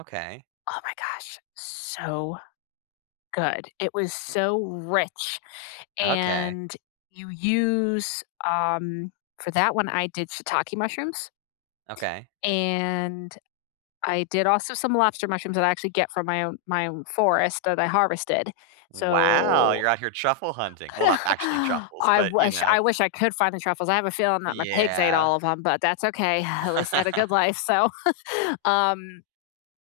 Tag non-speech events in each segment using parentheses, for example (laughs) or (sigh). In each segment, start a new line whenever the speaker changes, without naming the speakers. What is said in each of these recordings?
Okay.
Oh my gosh, so good. It was so rich,
Okay.
and you use um, for that one I did shiitake mushrooms
Okay.
and I did also some lobster mushrooms that I actually get from my own my own forest that I harvested.
Wow.
So
You're out here truffle hunting. Well, not actually
(chuckles)
truffles,
I
but, you
wish
know.
I wish I could find the truffles. I have a feeling that my pigs ate
Yeah.
all of 'em but that's okay, (exhales) at least I had
(laughs)
a good life, so. (chuckles) Um,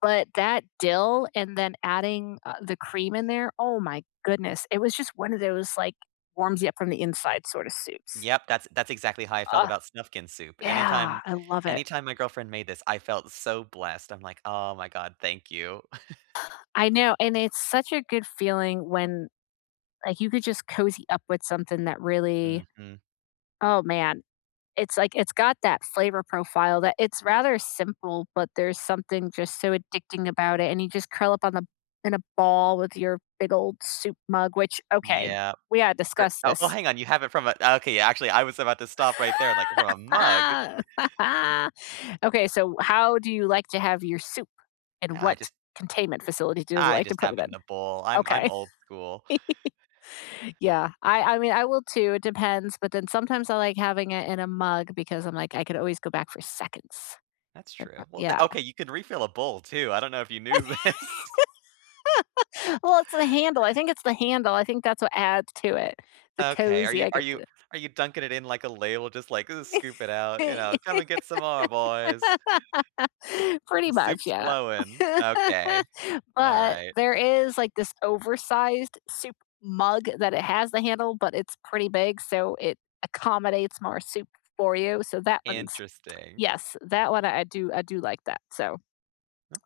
but that dill and then adding, uh, the cream in there, oh my goodness. It was just one of those, like, warms you up from the inside sort of soups.
Yep. That's that's exactly how I felt
Ugh,
about Snufkin soup.
yeah.
Anytime
I love it.
anytime my girlfriend made this, I felt so blessed. I'm like, "Oh my god. Thank you." (chuckles)
(gasps) I know, and it's such a good feeling when, like, you could just cozy up with something that really
Mhm.
oh man. It's like, it's got that flavor profile that it's rather simple, but there's something just so addicting about it and you just curl up on the in a ball with your big old soup mug, which okay,
Yeah.
we gotta
Or
discuss
oh,
this.
hang on. You have it from a okay, actually, I was about to stop right there, like, from a mug?
(laughs)
(chuckles)
Okay, so how do you like to have your soup, and
I
what
just
containment facility do you
I
like to
just
put
have
it
it
in?
in a bowl. I'm I'm
Okay.
old school.
(laughs) Yeah. I I mean, I will too. It depends. But then sometimes I like having it in a mug because I'm like, "I could always go back for seconds."
That's
The
true.
prob
Well,
yeah.
the okay, you could refill a bowl too. I don't know if you knew this.
(laughs) Well, it's the handle. I think it's the handle. I think that's what adds to it. The
Okay. Are
cozy.
you
I
are
get
you
the
are you dunking it in like a ladel just, like, "Ooh, scoop it out?" You
(laughs)
know, "Come and get some more, boys."
Pretty
"The
much,
soup's
yeah.
flowing." Okay.
But
Alright.
there is, like, this oversized soup mug that it has the handle, but it's pretty big so it accommodates more soup for you. So that one's
Interesting.
yes, that one I do I do like that. So,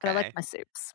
but I like my soups.